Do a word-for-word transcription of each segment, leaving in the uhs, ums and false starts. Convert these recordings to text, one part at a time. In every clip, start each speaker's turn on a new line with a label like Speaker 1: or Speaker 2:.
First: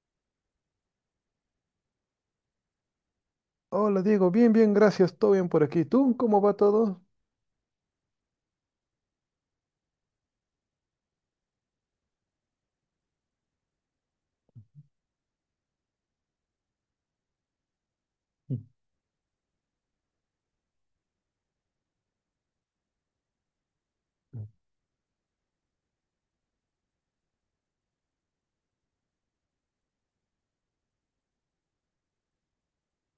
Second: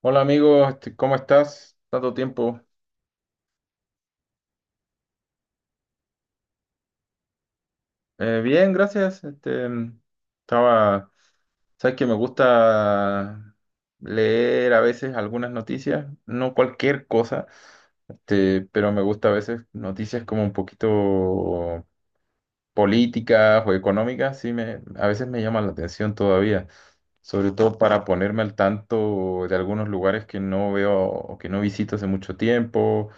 Speaker 1: Hola amigo, este, ¿cómo estás? Tanto tiempo.
Speaker 2: Hola Diego, bien, bien, gracias, todo bien por aquí. ¿Tú cómo va todo?
Speaker 1: Eh, bien, gracias. Este, mm, estaba, sabes que me gusta leer a veces algunas noticias, no cualquier cosa, este, pero me gusta a veces noticias como un poquito políticas o económicas. Sí me, a veces me llaman la atención todavía, sobre todo para ponerme al tanto de algunos lugares que no veo o que no visito hace mucho tiempo.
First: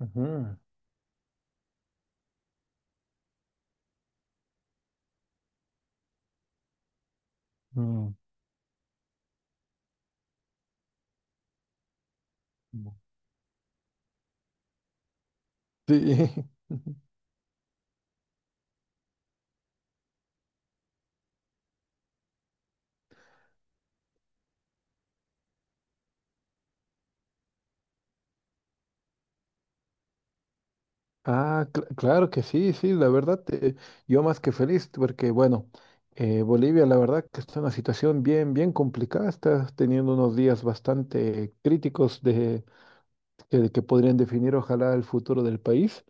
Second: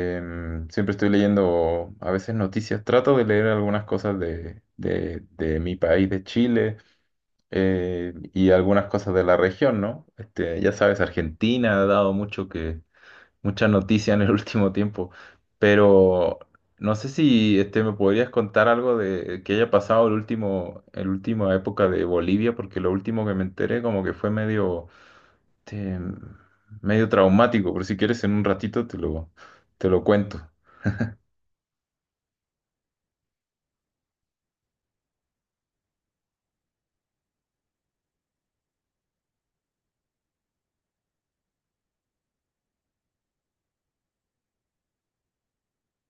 Speaker 2: Ujú,
Speaker 1: Siempre estoy leyendo a veces noticias, trato de leer algunas cosas de, de- de mi país, de Chile, eh,
Speaker 2: mm,
Speaker 1: y algunas cosas de la región, ¿no? Este, ya sabes, Argentina ha dado mucho que,
Speaker 2: mm.
Speaker 1: mucha noticia en el último tiempo,
Speaker 2: Sí,
Speaker 1: pero no sé si este, me podrías contar algo de que haya pasado el último, el última época de Bolivia, porque lo último que me enteré como que fue medio, este, medio traumático, pero si quieres en un ratito te lo, te lo cuento.
Speaker 2: ah, cl- claro que sí, sí, la verdad, eh, yo más que feliz porque, bueno, eh, Bolivia, la verdad que está en una situación bien, bien complicada, está teniendo unos días bastante críticos de, que, que podrían definir, ojalá, el futuro del país,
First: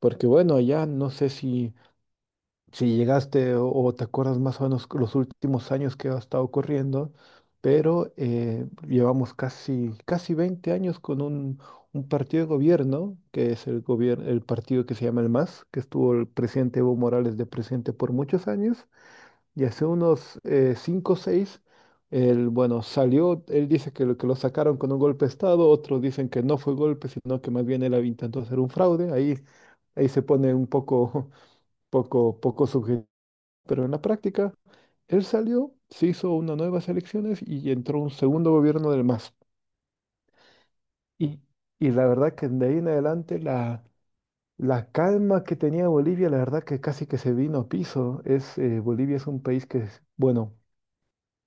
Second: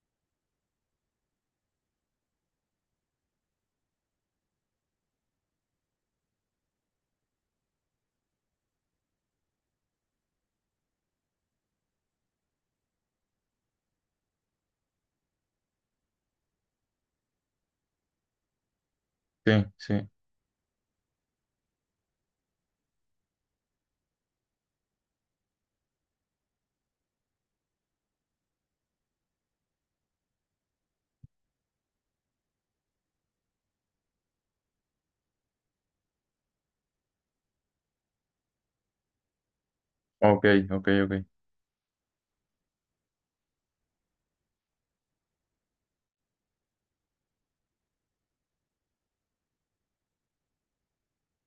Speaker 2: porque, bueno, allá no sé si... si llegaste, o, o te acuerdas más o menos los últimos años que ha estado ocurriendo, pero eh, llevamos casi, casi veinte años con un, un partido de gobierno, que es el gobierno, el partido que se llama el MAS, que estuvo el presidente Evo Morales de presidente por muchos años,
Speaker 1: Sí,
Speaker 2: y hace
Speaker 1: sí.
Speaker 2: unos eh, cinco o seis. Él, bueno, salió, él dice que lo, que lo sacaron con un golpe de Estado, otros dicen que no fue golpe, sino que más bien él había intentado hacer un fraude. ahí, ahí se pone un poco poco, poco subjetivo, pero en la práctica él salió, se hizo unas nuevas elecciones y entró un segundo gobierno del MAS.
Speaker 1: Ok, ok, ok.
Speaker 2: Y, y la verdad que de ahí en adelante la, la calma que tenía Bolivia, la verdad que casi que se vino a piso. Es, eh, Bolivia es un país que es, bueno,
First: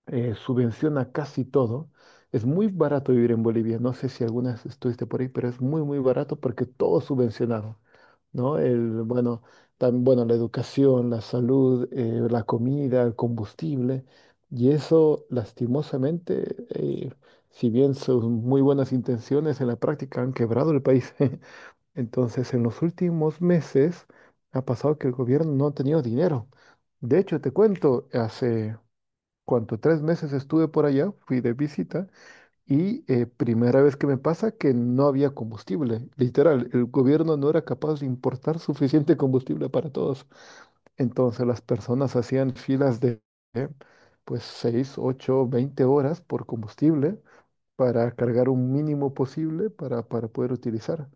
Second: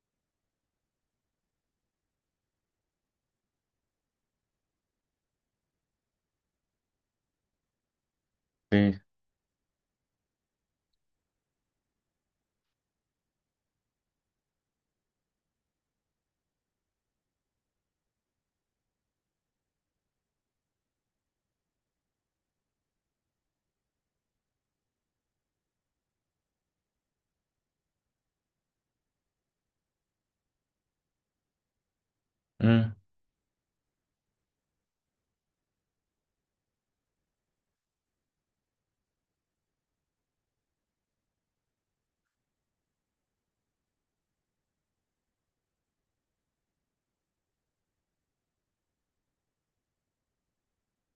Speaker 2: eh, subvenciona casi todo. Es muy barato vivir en Bolivia. No sé si alguna vez estuviste por ahí, pero es muy, muy barato porque todo es subvencionado, ¿no?
Speaker 1: Sí.
Speaker 2: El, bueno, tam- bueno, la educación, la salud, eh, la comida, el combustible. Y eso, lastimosamente, eh, si bien son muy buenas intenciones, en la práctica han quebrado el país. Entonces, en los últimos meses ha pasado que el gobierno no ha tenido dinero. De hecho, te cuento, hace cuando tres meses estuve por allá, fui de visita
Speaker 1: Mm.
Speaker 2: y eh, primera vez que me pasa que no había combustible. Literal, el gobierno no era capaz de importar suficiente combustible para todos. Entonces las personas hacían filas de eh, pues seis, ocho, veinte horas por combustible para cargar un mínimo posible para, para poder utilizar.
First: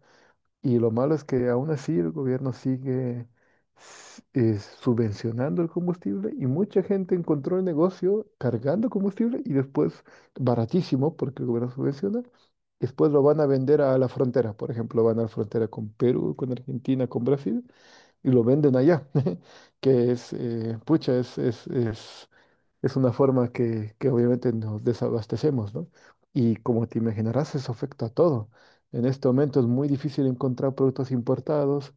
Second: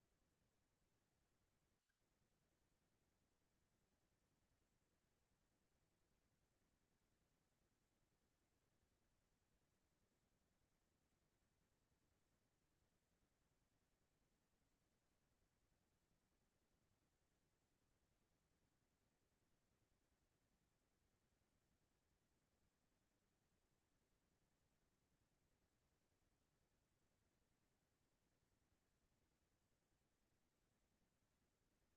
Speaker 2: Y lo malo es que aún así el gobierno sigue s- eh, subvencionando el combustible y mucha gente encontró el negocio cargando combustible y después baratísimo porque el gobierno subvenciona. Después lo van a vender a la frontera. Por ejemplo, van a la frontera con Perú, con Argentina, con Brasil y lo venden allá. Que es, eh, pucha, es, es, es es una forma que, que obviamente nos desabastecemos, ¿no? Y como te imaginarás, eso afecta a todo. En este momento es muy difícil encontrar productos importados,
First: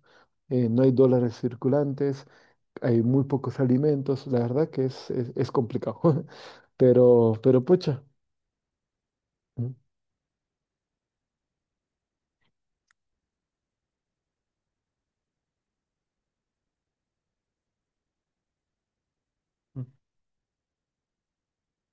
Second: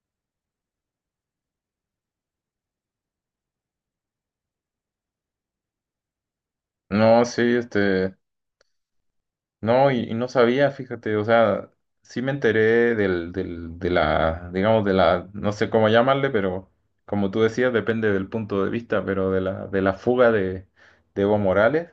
Speaker 2: eh, no hay dólares circulantes, hay muy pocos alimentos, la verdad que es, es, es complicado.
Speaker 1: No,
Speaker 2: Pero,
Speaker 1: sí,
Speaker 2: pero pucha.
Speaker 1: este.
Speaker 2: Mm,
Speaker 1: No, y, y no sabía, fíjate, o sea, sí me enteré del, del, de la, digamos, de la, no sé cómo llamarle, pero como tú decías, depende del punto de vista, pero de la, de
Speaker 2: mm.
Speaker 1: la fuga de, de Evo Morales,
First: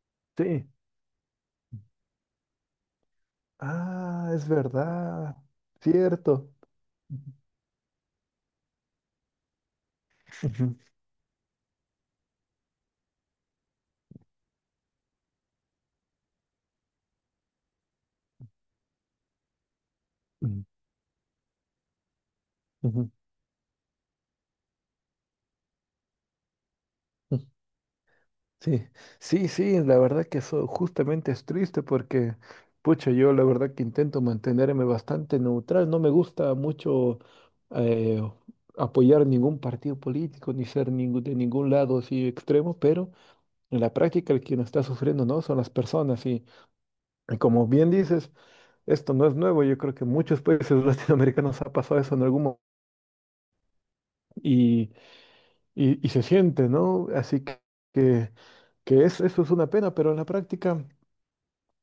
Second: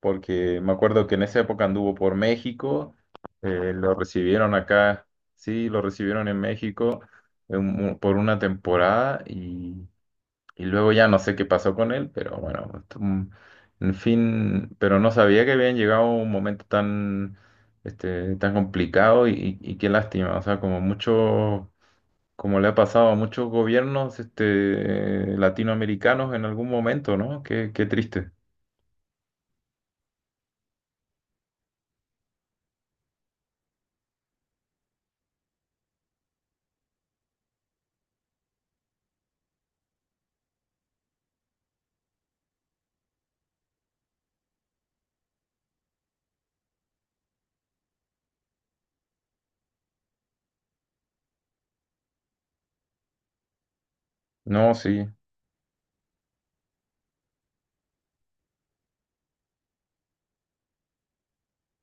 Speaker 1: porque
Speaker 2: Sí.
Speaker 1: me acuerdo que en esa época anduvo por México, eh, lo
Speaker 2: Ah, es
Speaker 1: recibieron acá.
Speaker 2: verdad.
Speaker 1: Sí, lo recibieron en
Speaker 2: Cierto.
Speaker 1: México en un- por una temporada y
Speaker 2: Ujú,
Speaker 1: luego ya no sé qué pasó con él, pero bueno, esto, mm, en fin. Pero no sabía que habían llegado a un momento tan, este, tan complicado y, y- y qué lástima, o sea, como mucho, como le ha pasado
Speaker 2: ujú,
Speaker 1: a muchos gobiernos, este, latinoamericanos en algún momento, ¿no?
Speaker 2: ujú.
Speaker 1: Qué, qué triste.
Speaker 2: Sí, sí, sí, la verdad que eso justamente es triste porque, pucha, yo la verdad que intento mantenerme bastante neutral, no me gusta mucho eh, apoyar ningún partido político ni ser ningún, de ningún lado así extremo, pero en la práctica el quien está sufriendo no son las personas y, y como bien dices, esto no es nuevo. Yo creo que en muchos países latinoamericanos ha pasado eso en algún momento
Speaker 1: No,
Speaker 2: y,
Speaker 1: sí,
Speaker 2: y, y se siente, ¿no? Así que, que que es, eso es una pena, pero en la práctica...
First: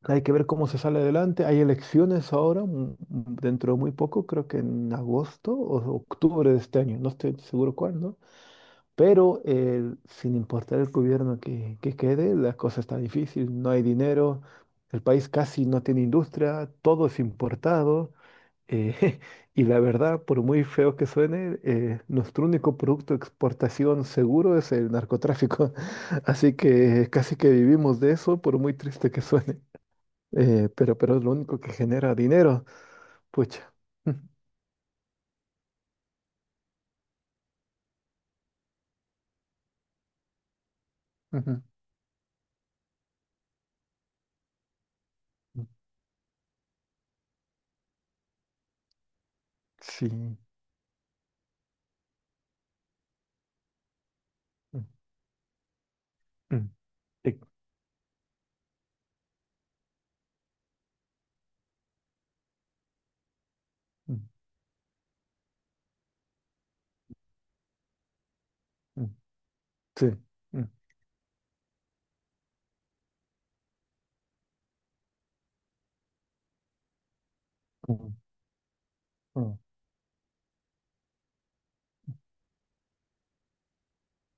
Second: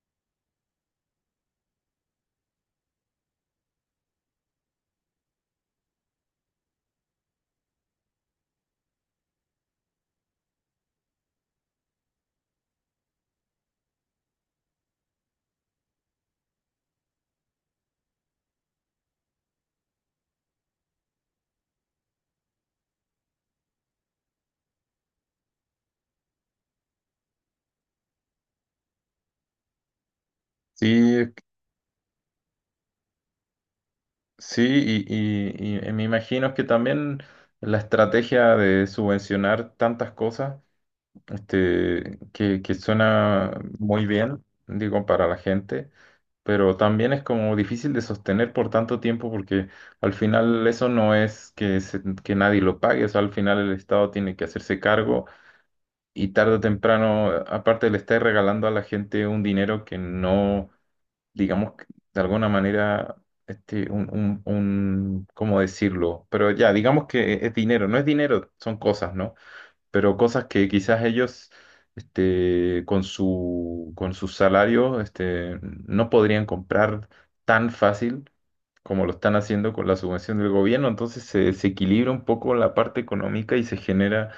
Speaker 2: Hay que ver cómo se sale adelante. Hay elecciones ahora, mm, mm, dentro de muy poco, creo que en agosto o octubre de este año, no estoy seguro cuándo. Pero eh, sin importar el gobierno que, que quede, la cosa está difícil, no hay dinero, el país casi no tiene industria, todo es importado. eh, y la verdad, por muy feo que suene, eh, nuestro único producto de exportación seguro es el narcotráfico. Así que casi que vivimos de eso, por muy triste que suene, eh, pero,
Speaker 1: sí,
Speaker 2: pero es
Speaker 1: es
Speaker 2: lo
Speaker 1: que...
Speaker 2: único que genera dinero. Pucha.
Speaker 1: Sí, y, y y me imagino que también la estrategia de subvencionar tantas cosas
Speaker 2: Mm, ujú,
Speaker 1: este, que, que suena muy bien, digo, para la gente, pero también es como difícil de sostener por tanto tiempo, porque al final eso no es que, se- que nadie lo pague, o sea, al final el Estado tiene que hacerse cargo. Y tarde
Speaker 2: mm.
Speaker 1: o
Speaker 2: Sí.
Speaker 1: temprano,
Speaker 2: Ujú, eh,
Speaker 1: eh, aparte le está regalando a la gente un dinero que no, digamos, que de alguna manera... Este, un,
Speaker 2: ujú,
Speaker 1: un, un, ¿cómo decirlo? Pero ya, digamos que es dinero, no es dinero, son
Speaker 2: ujú.
Speaker 1: cosas, ¿no?
Speaker 2: Sí.
Speaker 1: Pero cosas
Speaker 2: Ujú,
Speaker 1: que quizás ellos este, con su, con sus salarios este, no podrían comprar tan
Speaker 2: ujú,
Speaker 1: fácil como lo están haciendo con la subvención del gobierno. Entonces se, desequilibra un poco la parte económica y se genera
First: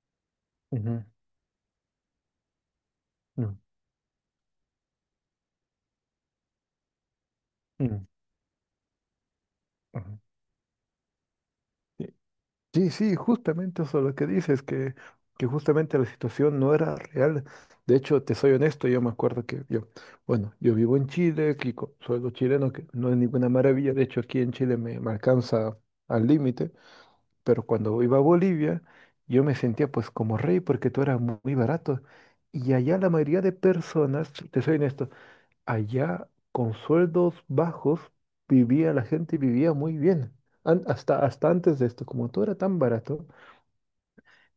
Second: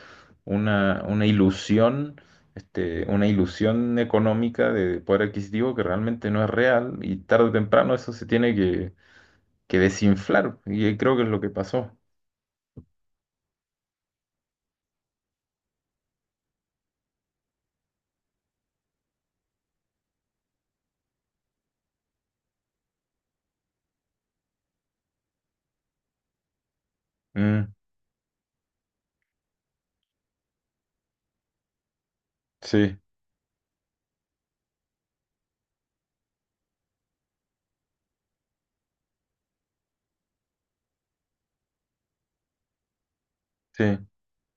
Speaker 2: ujú,
Speaker 1: una, una ilusión. Este, una ilusión económica de poder adquisitivo que realmente no es real, y tarde o
Speaker 2: ujú,
Speaker 1: temprano
Speaker 2: ujú, ujú,
Speaker 1: eso se tiene que, que
Speaker 2: ujú.
Speaker 1: desinflar, y creo que es lo que pasó.
Speaker 2: Sí, sí, sí, justamente eso lo que dices, que, que justamente la situación no era real. De hecho, te soy honesto, yo me acuerdo que yo, bueno, yo vivo en Chile, aquí con sueldo chileno, que no es ninguna maravilla. De hecho, aquí en Chile me, me alcanza al límite. Pero
Speaker 1: Mm,
Speaker 2: cuando iba a Bolivia, yo me sentía pues como rey porque todo era mu- muy barato. Y allá
Speaker 1: sí,
Speaker 2: la mayoría de personas, te soy honesto, allá con sueldos bajos vivía la gente, vivía muy bien. An- hasta, hasta antes de esto, como todo era tan barato,
Speaker 1: sí,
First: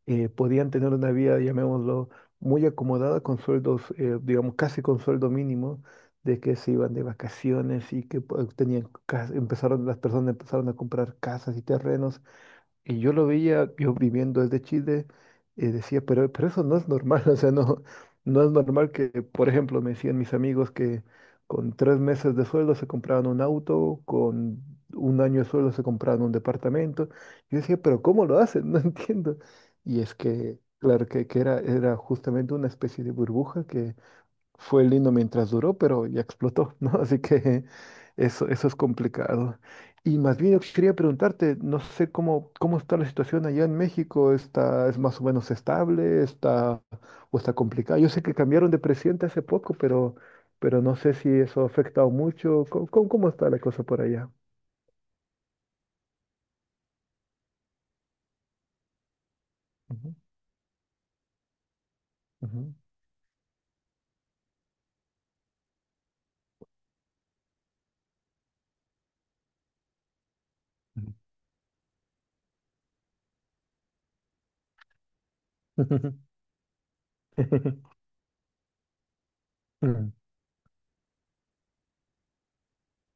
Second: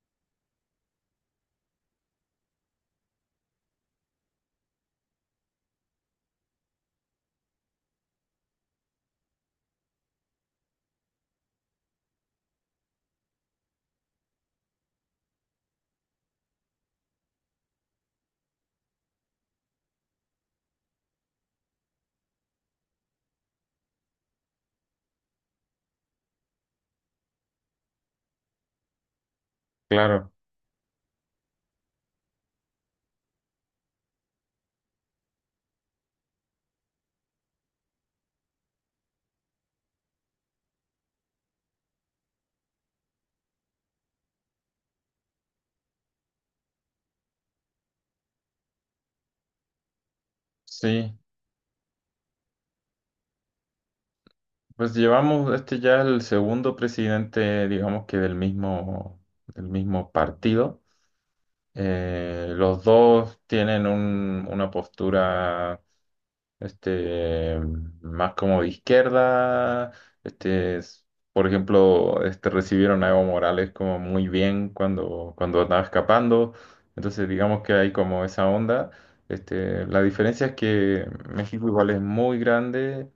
Speaker 2: eh, podían tener una vida, llamémoslo, muy acomodada con sueldos, eh, digamos, casi con sueldo mínimo, de que se iban de vacaciones y que pues, tenían, cas- empezaron, las personas empezaron a comprar casas y terrenos, y yo lo veía, yo viviendo desde Chile, eh, decía, pero, pero, eso no es normal. O sea, no, no es normal que, por ejemplo, me decían mis amigos que con tres meses de sueldo se compraban un auto, con un año de sueldo se compraban un departamento. Yo decía, pero ¿cómo lo hacen? No entiendo. Y es
Speaker 1: claro,
Speaker 2: que, claro, que, que era, era justamente una especie de burbuja, fue lindo mientras duró, pero ya explotó, ¿no? Así que eso, eso es complicado. Y más bien yo quería preguntarte, no sé cómo, cómo está la situación allá en México. ¿Está, es más o menos estable, está, o está complicada? Yo sé que cambiaron de presidente hace poco, pero, pero no sé
Speaker 1: sí.
Speaker 2: si eso ha afectado mucho. ¿Cómo, cómo- cómo está la cosa por allá?
Speaker 1: Pues llevamos este ya el segundo presidente, digamos que del mismo, del mismo
Speaker 2: Ujú,
Speaker 1: partido. Eh,
Speaker 2: ujú,
Speaker 1: los dos tienen un- una postura este, más como de izquierda. Este, es- por ejemplo, este, recibieron a Evo Morales como muy bien cuando, cuando andaba
Speaker 2: ujú.
Speaker 1: escapando. Entonces digamos que hay como esa onda. Este, la
Speaker 2: Mm,
Speaker 1: diferencia es que México igual es muy grande,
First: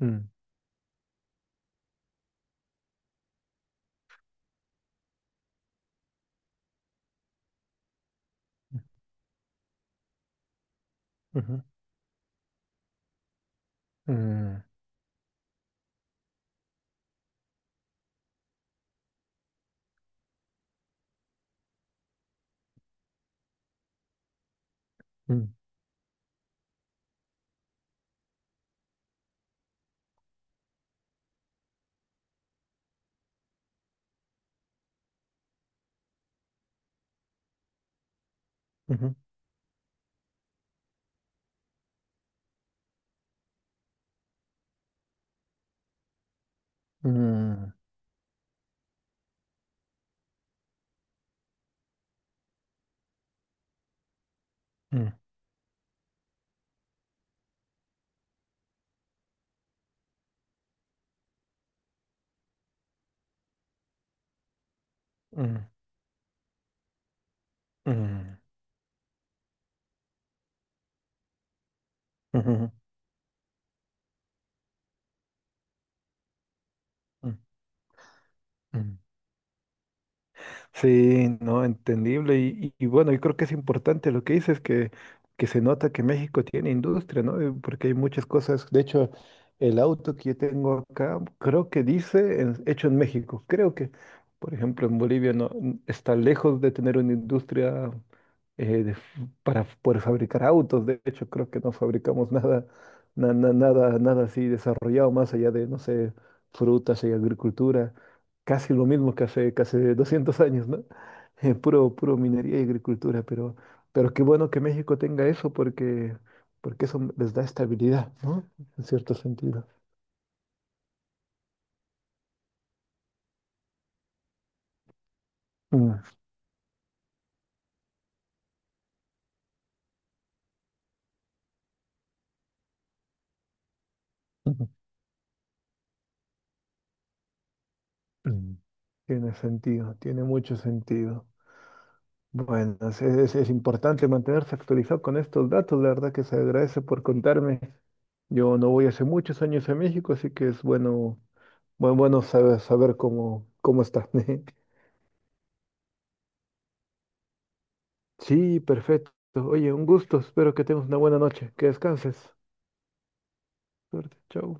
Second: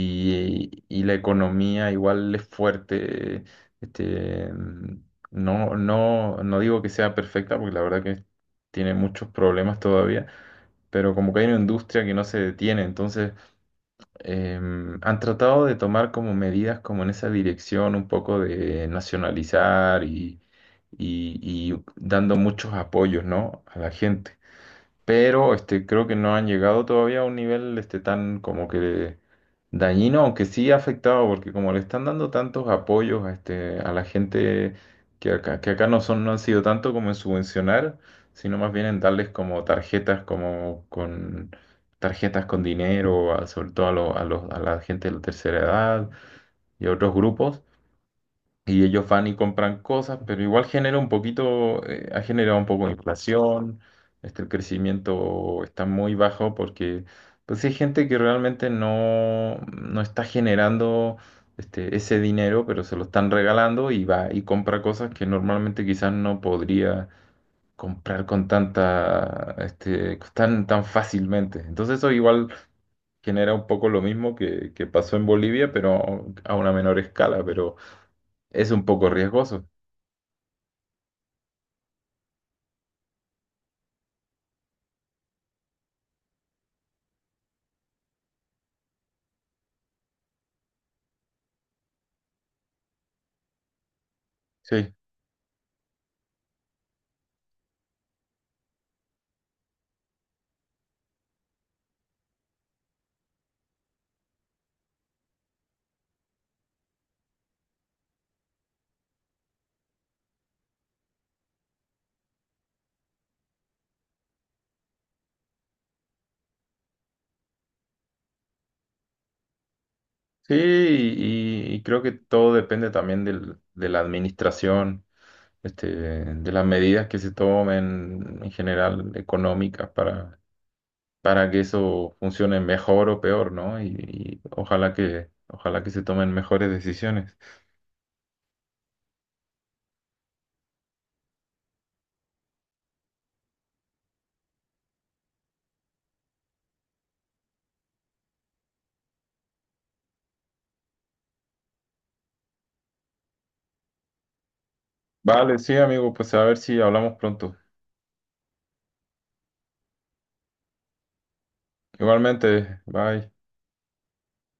Speaker 2: mm,
Speaker 1: y la economía igual es fuerte. Este, mm, no, no, no digo que sea perfecta, porque la verdad que tiene muchos problemas todavía, pero como que hay una
Speaker 2: ujú,
Speaker 1: industria que no se detiene. entonces
Speaker 2: mm,
Speaker 1: em, han tratado de tomar como medidas como en esa dirección, un poco de nacionalizar y, y, y dando muchos apoyos, ¿no?, a la gente.
Speaker 2: mm,
Speaker 1: Pero este, creo que no han llegado todavía a un nivel este, tan como que dañino, aunque sí ha afectado, porque como le están dando tantos apoyos a, este, a la gente, que acá, que acá no son, no han sido tanto como en subvencionar, sino más bien en
Speaker 2: ujú,
Speaker 1: darles como tarjetas, como con tarjetas con dinero, a- sobre todo a, lo- a los, a la gente de la tercera edad y a otros grupos,
Speaker 2: mm,
Speaker 1: y ellos van y compran cosas, pero igual genera un poquito, eh, ha generado un poco de inflación. Este, el
Speaker 2: mm,
Speaker 1: crecimiento está muy bajo porque pues sí, hay gente que realmente no, no está generando este, ese dinero, pero se lo están regalando y va y compra cosas que normalmente quizás no podría
Speaker 2: mm,
Speaker 1: comprar
Speaker 2: mm.
Speaker 1: con tanta, este, tan, tan fácilmente. Entonces eso igual
Speaker 2: Ujú,
Speaker 1: genera un poco lo mismo que, que pasó en Bolivia, pero a una menor
Speaker 2: ujú,
Speaker 1: escala. Pero es un
Speaker 2: ujú.
Speaker 1: poco riesgoso.
Speaker 2: Sí, no, entendible. Y, y- y bueno, yo creo que es importante lo que dices, que, que se nota que México tiene industria, ¿no? Eh, Porque hay muchas cosas. De hecho, el auto que yo tengo acá, creo que dice en- hecho en México. Creo que, por ejemplo,
Speaker 1: Sí,
Speaker 2: en Bolivia no n- está lejos de tener una industria, eh, de f- para f- poder fabricar autos. De hecho, creo que no fabricamos nada, na- na- nada, nada así desarrollado más allá de, no sé, frutas y agricultura. Casi lo mismo que hace, que hace doscientos años, ¿no? Eh, puro, puro minería y agricultura, pero, pero qué bueno que México tenga eso porque, porque eso les da estabilidad, ¿no? En cierto sentido.
Speaker 1: sí, y, y creo que todo depende también del- de la administración, este,
Speaker 2: Mm,
Speaker 1: de las medidas que se tomen en general económicas para, para que eso funcione mejor o peor, ¿no? Y, y
Speaker 2: ujú,
Speaker 1: ojalá que, ojalá que se tomen mejores decisiones.
Speaker 2: mm. Tiene sentido, tiene mucho sentido. Bueno, es, es- es importante mantenerse actualizado con estos datos, la verdad que se agradece por contarme. Yo no voy hace muchos años a México, así que es bueno, bueno, bueno saber, saber cómo, cómo está.
Speaker 1: Vale, sí, amigo, pues a ver si hablamos pronto.
Speaker 2: Sí, perfecto. Oye, un gusto. Espero que tengas una buena noche. Que descanses.
Speaker 1: Igualmente, bye.
Speaker 2: Suerte. Chau.